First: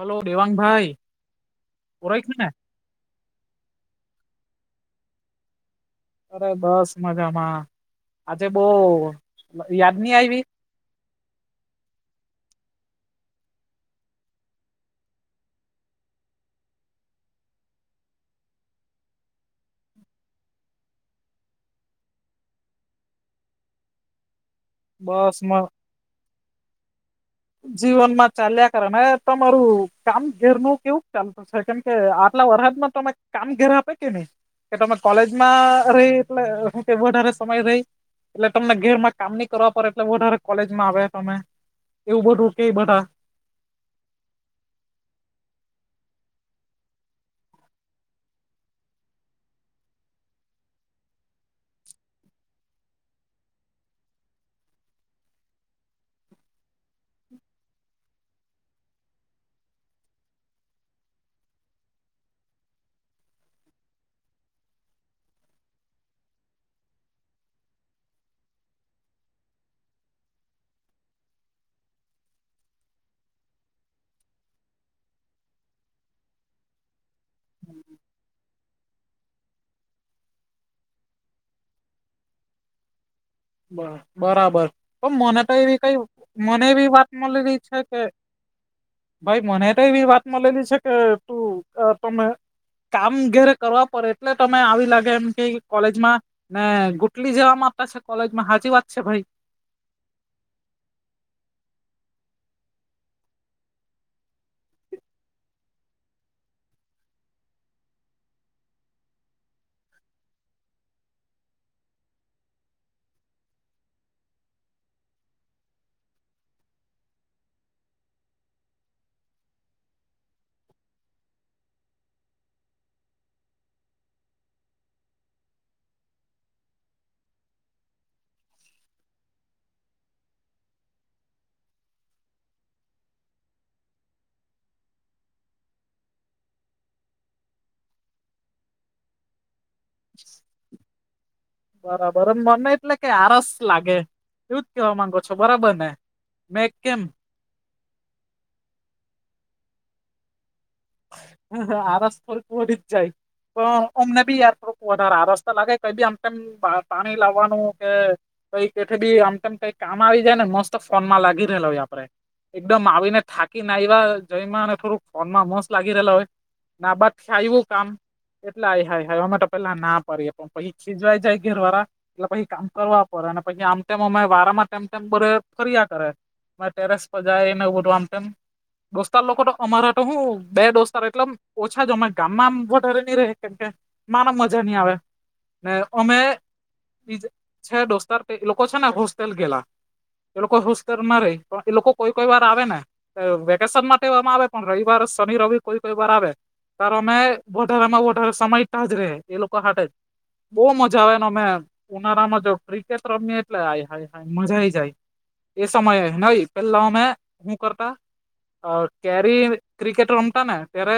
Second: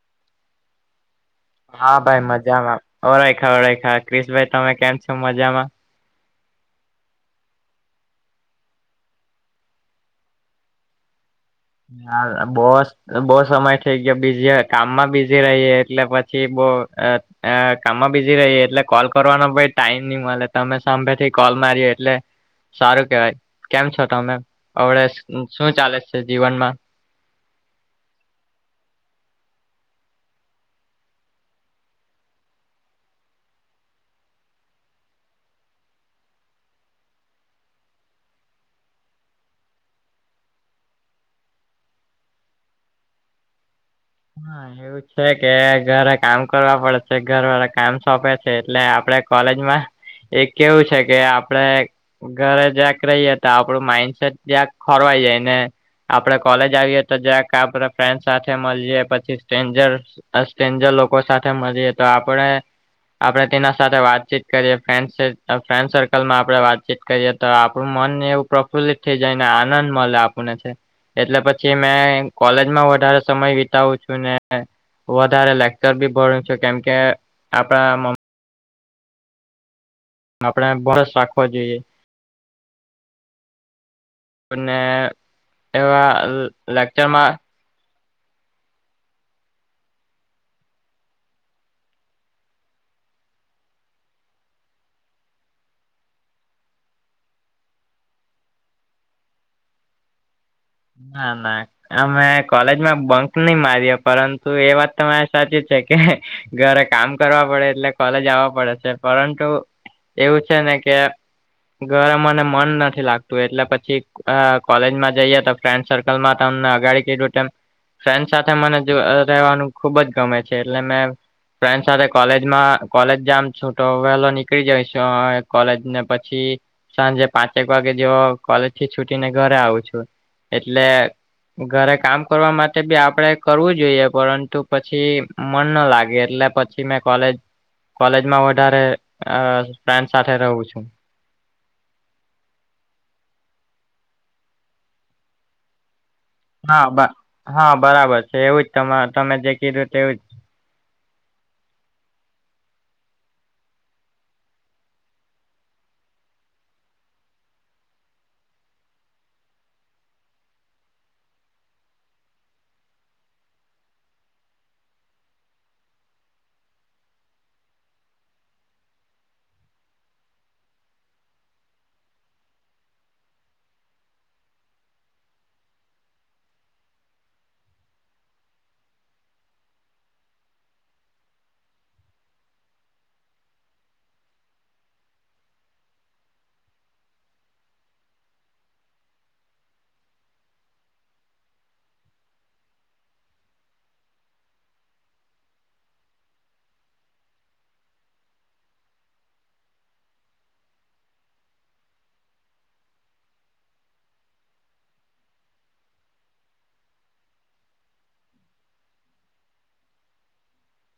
Hello Devang ભાઈ હા ભાઈ મજામાં ઓળયખા ઓળયખા ક્રિશ ભાઈ તમે કેમ છો મજામાં અરે બસ મજામાં આજે બો યાદ ની આયવી ના બોસ બો સમય થઇ ગયો બીઝી કામમાં બીઝી રહીએ એટલે પછી બો અ કામમાં બીઝી રહીએ એટલે કોલ કરવાનો પહી ટાઈમ ની મળે તમે સાંમે થી કોલ કરી એટલે સારૂ કેવાય કેમ છો તમે આપડે બસ શું ચાલે છે જીવનમાં જીવન માં ચાલ્યા કરે મે તમારું કામ ઘેર નું કેવું ચાલે તું છે કેમકે આટલા વરહાદમાં તમે કામ ઘેરે આપે કે નહી કે તમે કોલેજમાં રહી એટલે હું કે વધારે સમય રહી એટલે તમને ઘેરમાં કામ ની કરવા પડે એટલે વધારે કોલેજમાં આવે તમે એવું બધું કેય બધા હા એ છે કે ઘરે કામ કરવા પડે છે ઘર વાળા કામ સોંપે છે એટલે આપડે કોલેજમાં એક કેવું છે કે આપડે ઘરે જ્યાંક રહીએ તો આપડું માઈન્ડસેટ ક્યાંક ખોરવાઈ જાય ને આપડે કોલેજ આવીએ તો જરાક આ બધા ફ્રેન્ડ સાથે મલીયે પછી સ્ટેન્જર અસ્ટ્રેન્જર લોકો સાથે મળીએ તો આપડે આપડે તેના સાથે વાતચીત કરીએ ફન્ડશીપ ફ્રેન્ડ સર્કલમાં આપડે વાતચીત કરીએ તો આપણું મન ને એવું પ્રફુલ્લિત થઇ જાય ને આનંદ મળે આપને છે એટલે પછી અમે કોલેજમાં વધારે સમય વિતાવું છું વધારે લેકચર બી ભણુ છુ કેમકે આપડા મ આપડે બસ રાખવા જોઈએ બ બરાબર અને તો મને તો એવી કઈ એવા મને એવી વાત લેક્ચરમાં મળી રહી છે કે ભાઈ મને તો એવી વાત મલેલી છે કે તું તમે કામ ઘેરે કરવા પડે એટલે તમે આવી લાગે એમ કેય કોલેજમાં ને ગુટલી જેવા મારતા છે કોલેજમાં હાચી વાત છે ભાઈ ના ના અમે કોલેજમાં બંક ની માર્યો પરંતુ એ વાત તમારે સાચી છે કે હે ઘરે કામ કરવા પડે એટલે કોલેજ આવવા પડે છે પરંતુ એવું છે ને કે ઘરે મને મન નથી લાગતું એટલે પછી કોલેજમાં જઈએ તો ફ્રેન્ડ સર્કલમાં તમને અગાડી કીધું તેમ ફ્રેન્ડ સાથે મને જો રહેવાનું ખુબ જ ગમે છે એટલે મે ફ્રેન્ડ સાથે કોલેજમાં કોલેજ જામ છૂ તો વેલો નીકળી જઈશ કોલેજ ને પછી સાંજે પાંચેક વાગે જેવો કોલેજથી છુટીને ઘરે આવું છું. એટલે ઘરે કામ કરવા માટે બી આપડે કરવું જોઈએ પરંતુ પછી મન ન લાગે એટલે પછી મે કોલેજ કોલેજમાં વધારે આ ફ્રેન્ડ સાથે રહું છું બરાબર જ મને એટલેકે આરસ લાગે. એવું જ કેવા માંગો છો બરાબર ને મેં ના કેમ બા હા બરાબર છે એવું જ તમા તમે જે કીધું તેવું જ હ હા આરાસ પર બોલી જ જાય તો અમને બી એરપોર્ટ વધારે આ રસ્તા લાગે કઈ બી આમ તેમ પા પાણી લાવવાનું કે કઈ એઠ બી આમતેમ કઈ કામ આવી જાય ને મસ્ત ફોનમાં લાગી રહેલો હોય આપડે એકદમ આવીને થાકી ને આઈવા જઈ અને થોડુંક ફોન માં મસ્ત લાગી રહલા હોય આ બાદ થી આયું કામ એટલે આ હાય હાઈ એ માટે તો પેલા ના પડીએ પણ પછ ખીજવાય જાય ઘર વાળા એટલે પછી કામ કરવા પડે પછી આમ તેમ અમા વારામાં તેમ તેમ બરે કર્યા કરે ટેરેસ પર જાય એનેવામ તેમ દોસ્તાર લોકો તો અમારે તો હું બે દોસ્તાર એટલે ઓછા જોમે ગામમાંમ વધારે નહી ર કેમ કે મારે મજા નહી આવે ને અમે બ છે દોસ્તાર લોકો છે ને હોસ્ટેલ ગેલા એ લોકો હુસ્ કરર ના રહી પણ એ લોકો કોઈ કોઈ વાર આવે ને વેકેશન માટેવામાં આવે પણ રવિવાર શનિ રવિર કોઈ કોઈ વાર આવે તારો અમે વધારમાં વધાર સમય ટા જ ર એ લોકો હા જ બહુ મજા આવે એનોમે ઉનાળામાં જો ક્રિકેટ રમીએ એટલે આ હાય હાય મજા આઈ જાય એ સમયે નઈ પેલામે શું કરતા કેરી ક્રિકેટ રમતા ને ત્યારે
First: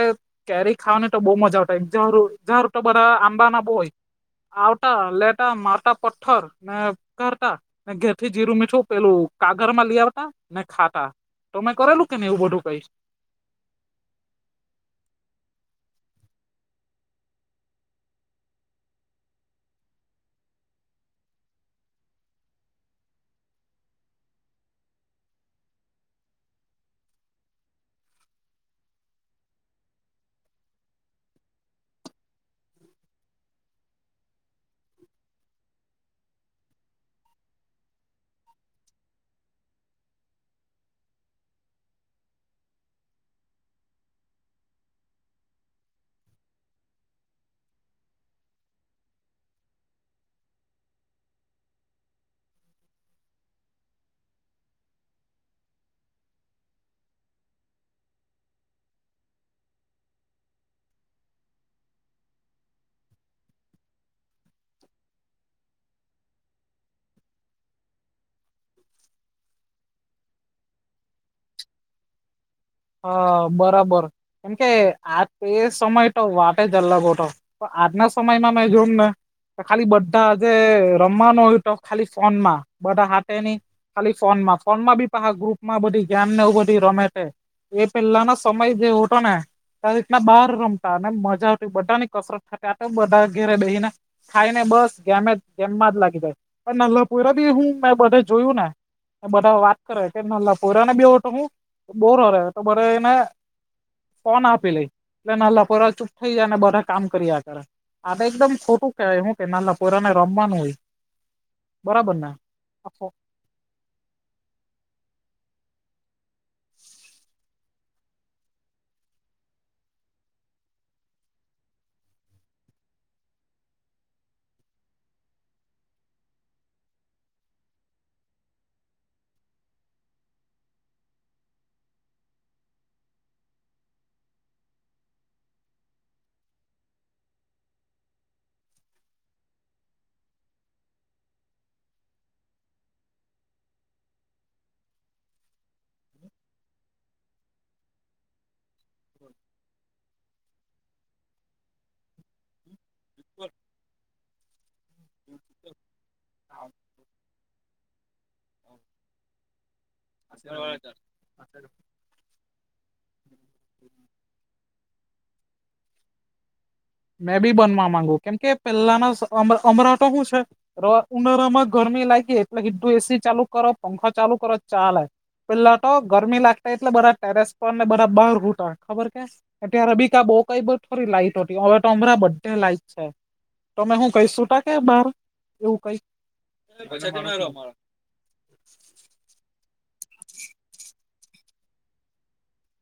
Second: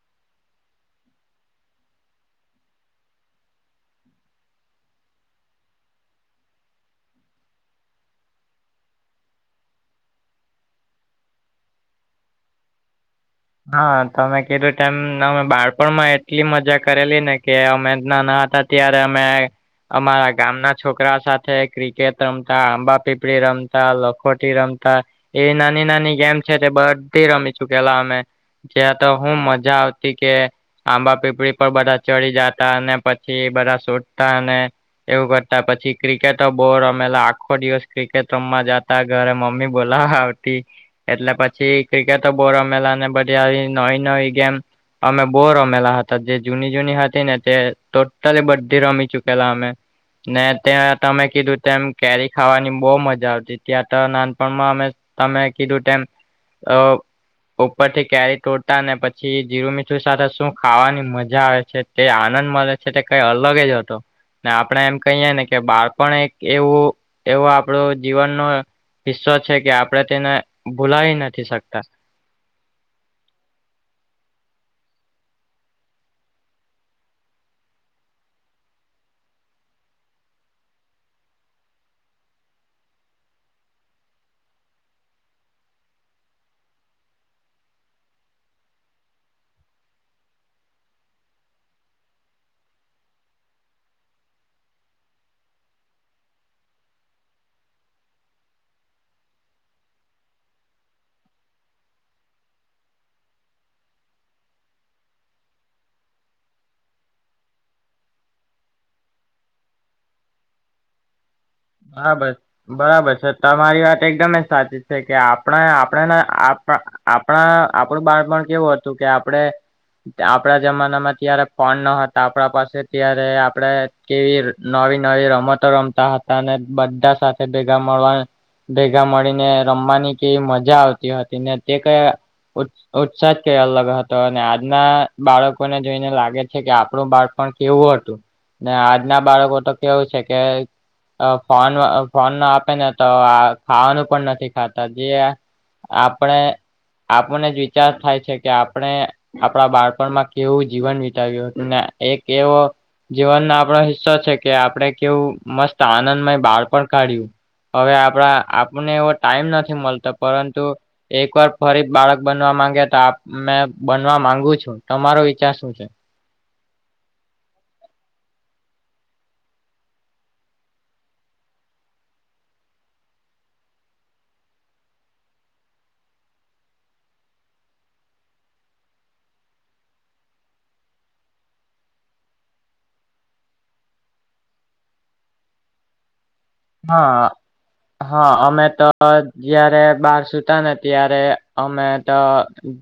કેરી ખાવા ને તો બહુ મજા આવતાારારું તો બધા આંબા ના બહુ હોય આવતાા લેટા મારતા પથ્થર ને કરતા ઘેર થી જીરું મીઠું પેલું કાગળ માં લઈ આવતા ને ખાતા તમે કરેલું કે ને એવું બધું કઈ હા તમે કીધું તેમમ અમે બાળપણમાં એટલી મજા કરેલી ને કે અમે નાના હતા અત્યારે અમે અમારા ગામના છોકરા સાથે ક્રિકેટ રમતા આંબા પીપળી રમતા લખોટી રમતા એ નાની નાની ગેમ છે તે બધી રમીશું પેલા અમે ત્યાં તો હું મજા આવતી કે આંબા પીપળી પર બધા ચડી જતા અને પછી બધા શોધતા ને એવું કરતા પછી ક્રિકેટ બોર રમેલા આખો દિવસ ક્રિકેટ રમ જતા ઘરે મમ્મી બોલાવા આવતી એટલે પછી ક્રિકેટ તો બો રમેલાને એ નવી નવી ગેમ અમે બહુ રમેલા હતા જે જૂની જૂની હતી ને તે ટોટલી બધી રમી ચુકેલા અમે ને ત્યાં તમે કીધું તેમ કેરી ખાવાની બહુ મજા આવતી ત્યાં તો નાનપણમાં અમે તમે કીધું તેમ અ ઉપરથી કેરી તોડતા ને પછી જીરું મીઠું સાથે શું ખાવાની મજા આવે છે તે આનંદ મળે છે સટ કઈ અલગ જ હતો ને આપણે એમ કહીયએ ને કે બાળપણ એક એવું એવો આપણો જીવનનો હિસો છે કે આપડણે તેને ભૂલાવી નથી શકતા હ બરાબર કેમકે આ તે સમય તો વાત જ અલગ હતો તો આજના સમયમાં મે જોમ ને ખાલી બધા જે રમવાનું હોય તો ખાલી ફોન માં બધા હાની ખાલી ફોનમાં ફોન માં બી પહ ગ્રુપ માં બધી ગેમ ને એવ બધી રમે તે એ પેલાનો સમય જે હતો ને રીત ના બહાર રમતા ને મજા આવતી બધા ની કસરત થતી આટ બધા ઘેરે બેહી ને ખાઈને બસ ગેમે જ ગેમમાં જ લાગી જાય પણ નલ્લાપુ બી હું મેં બધે જોયું ને બધા વાત કરો એ નાના પોરા ને બે હવે તો હું બો રરે હે તો બધો એને ફોન આપી લઈ, એટલે નન્હા પોયરા ચૂપ થઇ જાય, ને બધા કામ કર્યા કરે. આટે એકદમ ખોટું કેહેવાય, હું કે નાના પોયરાને રમવાનું હોય. હા બરાબર ને ભાઈ, આખો બરાબર છે. તમારી વાત એકદમએ સાચી છે, કે આપણે આપણેને આપ આપણા, આપણું બાળપણ કેવું હતું કે, આપણે આપડા જમાનામાં ત્યારે ફોન ન હતા આપણા પાસે, ત્યારે આપડે કેવી નવી નવી રમતો રમતા હતા, અને બધા સાથે ભેગા મળવા ને ભેગા મળીને રમવાની કેવી મજા આવતી હતી, નેતે કંઈ ઉ ઉત્સાજ કઈ અલગ હતો, અને આજના બાળકોને જોઈને લાગે છે, કે આપણું બાળપણ કેવું હતું. ને આજના બાળકો તો કેવું છે, કે અ ફોન અ ફોન ન આપે ને, તો આ ખાવાનું પણ નથી ખાતા, જે આપણે, આપનેજ વિચાર થાય છે. કે આપણે આપણા બાળપણમાં કેવું જીવન વિતાવ્યું હતું, ને એક એવો જીવનનો આપણો હિસ્સો છે, કે આપણે કેવું મસ્ત આનંદમય બાળપણ કાઢ્યું. હવે આપણા આપને એવો ટાઈમ નથી મળતો, પરંતુ એકવાર ફરી બાળક બનવા માંગે તો આપ, મે બનવા માંગુ છું, તમારો વિચાર શું છે? મેં ભી બનવા માંગુ, કેમ કે પહેલાના સ અમરા અમરાટો શું છે રો ઉનાળામાં ગરમી લાઇગી, એટલે સીધું એસી ચાલુ કરો, પંખા ચાલુ કરો ચાલે. પેલા તો ગરમી લાગટી, એટલે બધા ટેરેસ પર, ને બધા બહાર સૂતા, ખબર કે. અત્યારે બી કા બો કંઈ બધ થોડી લાઈટ હો ટી, હવે તો અમરા બધે લાઈટ છે, તોમે હું કહી શુંતા કે બાર? એવું કંઈ, હા હા, અમેતો જયારે બાર સુતાને, ત્યારે અમેતો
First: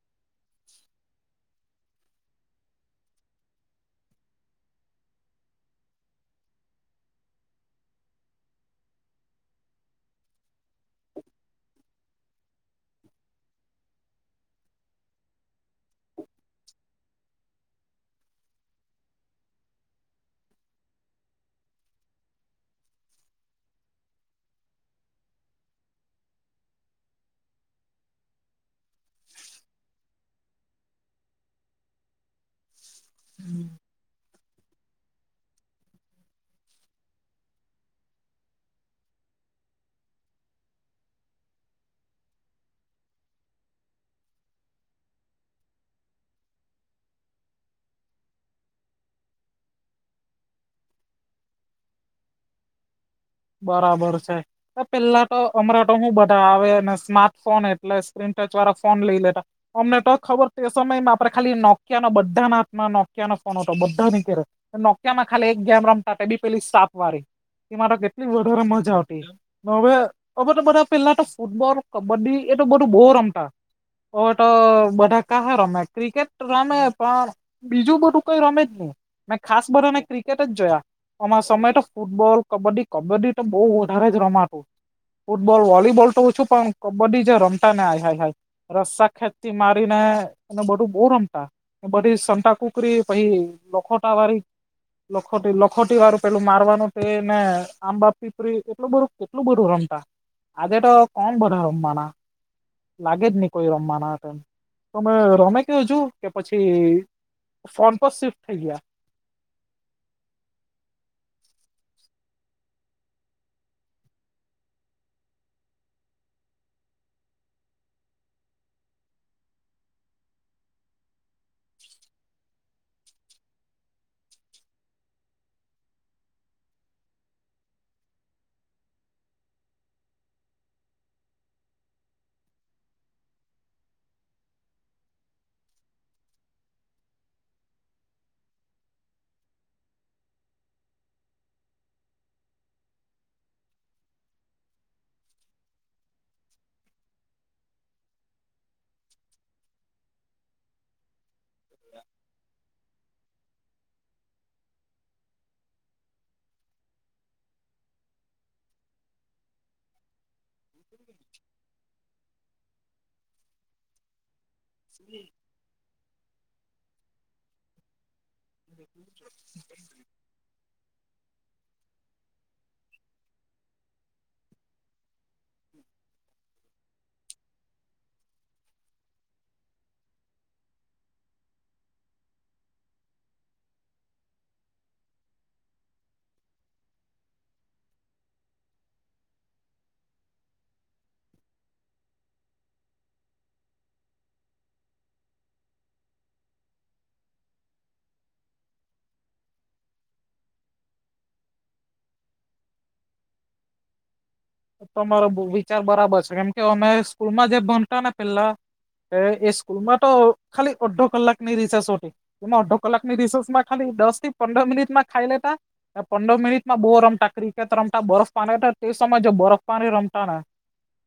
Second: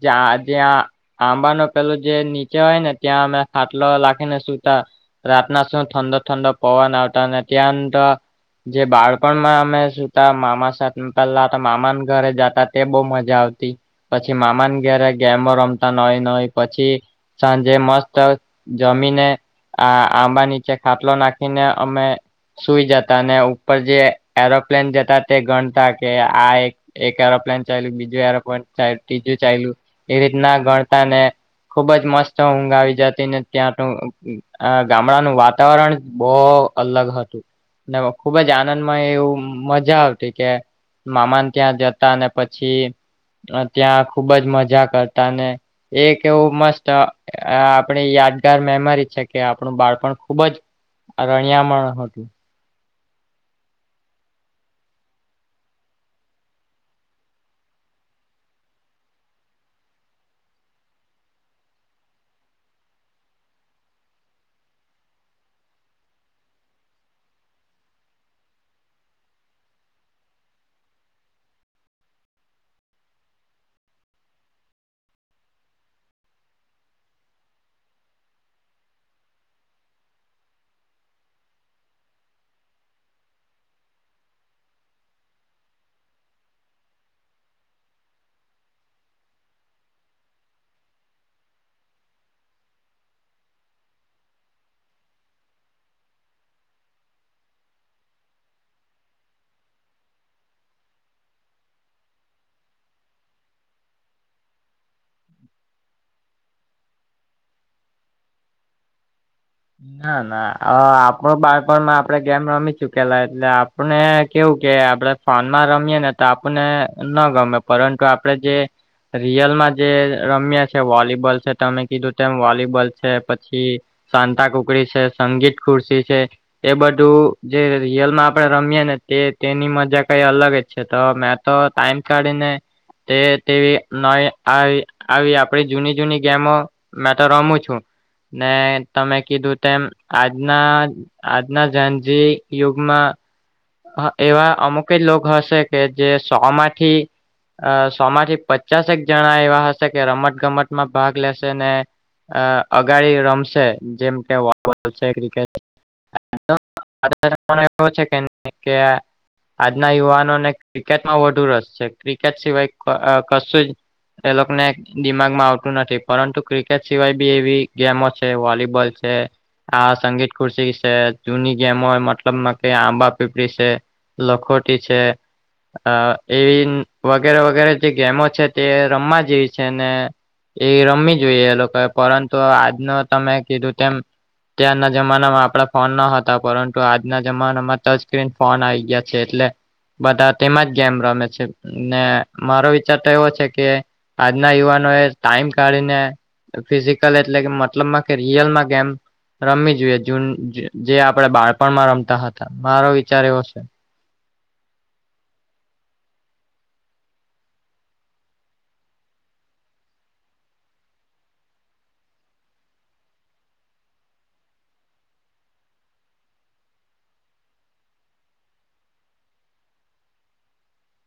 જા જ્યાં આંબા નો પેલો જે નીચે હોય ને, ત્યાં અમે ખાટલો લાખીને સુતાં રાત નાશું ઠંંડો ઠંંડો પવન આવતો ને ત્યાં તો. જે બાળપણમાં અમે સુતા, મામા સાથે પેલા તો મામાનુ ઘરે જતા તે બહુ મજા આવતી. પછી મામાને ઘરે ગેમો રમતા નોઇ નોઇ પછી સાંજે મસ્ત જમીને આ આંબા નીચે ખાટલો નાખીને અમે સુઈ જત તા, અને ઉપર જે એરોપ્લેન જતાતે ગણતા કેઆ એક એક એરોપ્લેન ચાલ્યું, બીજું એરોપ્લેન ચાલ, ત્રીજું ચાલ્યું, એ રીતના ગણતાને ખુબજ મસ્ત ઊંઘ આવી જતી, ને ત્યાં તું આ ગામડાનું વાતાવરણજ બહુ અલગ હતું. નવો, ખુબજ આનંદમાં એવું મજા આવતી, કે મામાને ત્યાં જતા, અને પછી અ ત્યાં ખુબ જ મજા કરતાને. એક એવું મસ્ત આપણી યાદગાર મેમરી છે, કે આપણું બાળપણ ખુબ જ આ રાણીયા માં હતું. બરાબર છે. પેલા તો, અમરાંતો હું બધા આવેને સ્માર્ટફોન એટલે સ્ક્રીનટચ વાળા ફોન લઈ લેતા. અમને તો ખબર તે સમયમાં આપડે ખાલી નોકિયા નો બધાના હાથમાં નોકિયા નો ફોન હતો, બધા ની ઘેરે. ને નોકિયામાં ખાલી એક ગેમ રમતા, તેભી પેલી સાપ વાળી, એમા તો કેટલી વધારે મજા આવતી. હવે, હવે તો બધા પેલા તો ફૂટબોલ, કબડ્ડી એતો બધું બહુ રમતા. હવે તો બધા કહા રમે, ક્રિકેટ રમે પણ બીજું બધું કઈ રમેજ નહીં. મેં ખાસ બધાને ક્રિકેટ જ જોયા, અમા સમય તો ફૂટબોલ, કબડ્ડી કબડ્ડીતો બહુ વધારેજ રમાતું. ફૂટબોલ, વોલીબોલ તો ઓછું, પણ કબડ્ડી જે રમતાને, આઈ હાઈ હાઈ. રસ્સા ખેચતી મારીને, એને બધું બહુ રમતા. એ બધી સંતા કુકરી પછી લોખોટા વાળી લખોટી લખોટી વાળું પેલું મારવાનું તેને આંબા પીપરી એટલું બધું કેટલું બધું રમતા આજે તો કોણ બધા રમવાના લાગે જ નહીં કોઈ રમવાનાં હતા. તોમે રમે કયો હજુ, કે પછી ફોન પર સ્વિફ્ટ થઈ ગયા? ના, ના આપણું બાળપણમાં આપડે ગેમ રમી ચુકેલા એટલે આપ પણે ને કેવું કે આપણે ફોનમાં રમીએ નેતો આપણને ન ગમે પરંતુ આપડે જે રિયલમાં જે રમ્યા છે વોલીબોલ છે તમે કીધું તેમ વોલીબોલ છે પછી શાતા કુકડી છે સંગીત ખુરશી છે એ બધું જે રિયલમાં આપડણે રમીયે ને તે તેની મજા કઈ અલગ જ છે તો મેં તો ટાઈમ કાઢીને તે તેવી નવી આવી આવી આપડી જૂની જૂની ગેમો મેં તો રમું છું ને તમે કીધું તેમ આજના આજના જેન જી યુગમાં હા એવા અમુક જ લોક હશે કે જે સો માંથી અ સોમાંથી પચાસેક જણા એવા હશે કે રમત ગમતમાં ભાગ લે શે ને અહ અગાડી રમશે જેમ [inaudible] કે આજના યુવાનોને ક્રિકેટમાં વધુ રસ છે ક્રિકેટ સિવાય ક અહ કશું જ એ લોકોને દિમાગમાં આવતું નથી પરંતુ ક્રિકેટ સિવાય બી એવી ગેમો છે વોલીબોલ છે આ સંગીત ખુરશી જૂની ગેમો હોય મતલબ મા કે આંબા પીપડી છે લખોટી છે અહ એવી વ વગેરે વગેરે જે ગેમો છે તે રમવા જેવી છે ને એ રમી જોઈએ એ લોકોએ પરંતુ આજનો તમે કીધું તેમ ત્યારના જમાનામાં આપણા ફોન ન હતા પરંતુ આજના જમાનામાં ત જ સ્ક્રીન ફોન આવી ગયા છે એટલે બધા તેમાં જ ગેમ રમે છે ને મારો વિચાર તો એવો છે કે આજના યુવાનો એ ટાઈમ કાઢીને ફિઝિકલ એટલે કે મતલબમાં કે રિયલમાં ગેમ રમવી જોઈએ જૂન જે આપણે બાળપણમાં રમતા હતા મારો વિચાર એવો છે તમારો વિચાર બરાબર છે કેમ કે અમે સ્કૂલમાં જે ભંણતા ને પેલા તે એ સ્કૂલ માં તો ખાલી અડધો કલાક ની રશેષ હોતી એમાં અડધો કલાકની રિસોસમાં ખાલી દસ થી પંદર મિનિટમાં ખાઈ લેતા ને પંદર મિનિટમાં બો રમતા ક્રિકેટ રમતા બરફ પાની તે સ માં ને જે બરફ પાણી રમતા ને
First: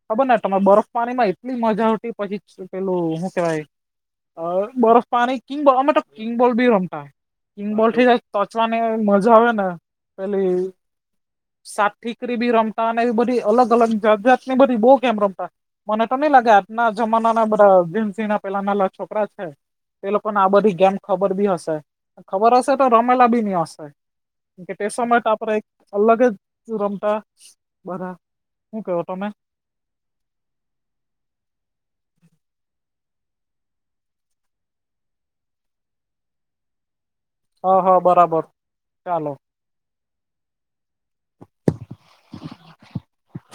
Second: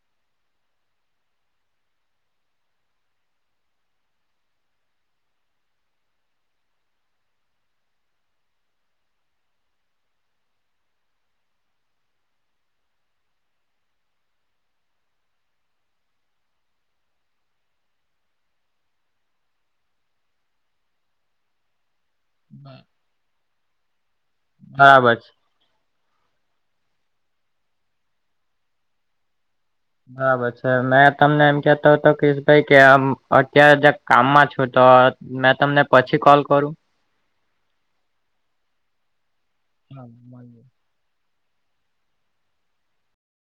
ખબર ને તમારે બરફ પાણી માં એટલી મજા આવતી પછી પેલું હું કેવાય અહ બરફ પાની કિંગોલ અમે તો કિંગ બોલ બી રમતા કિંગ બોલ થી તોચવાની મજા આવે ને પેલી સાત ટીકરી બી રમતા એ બધી અલગ અલગ જાત જાતની બધી બો ગેમ રમતા. મને તો ની લાગે આજના જમાના ના બધા ભીંસીના પેલા નાના છોકરા છે તે લોકોને આ બધી ગેમ ખબર બી હશે ખબર હશે તો રમેલા બી ની હશે કેમ કે તે બરાબર સમયે છે આપડે એક અલગ જ રમતા બધા હું કેવો તમે? હવે છે. મેં તમને એમ કહેતો કે તઈ કર આમ અત્યારે કામમાં છું તો મેં તમને પછી કોલ કરું? હ હ બરાબર ચાલો. [inaudible]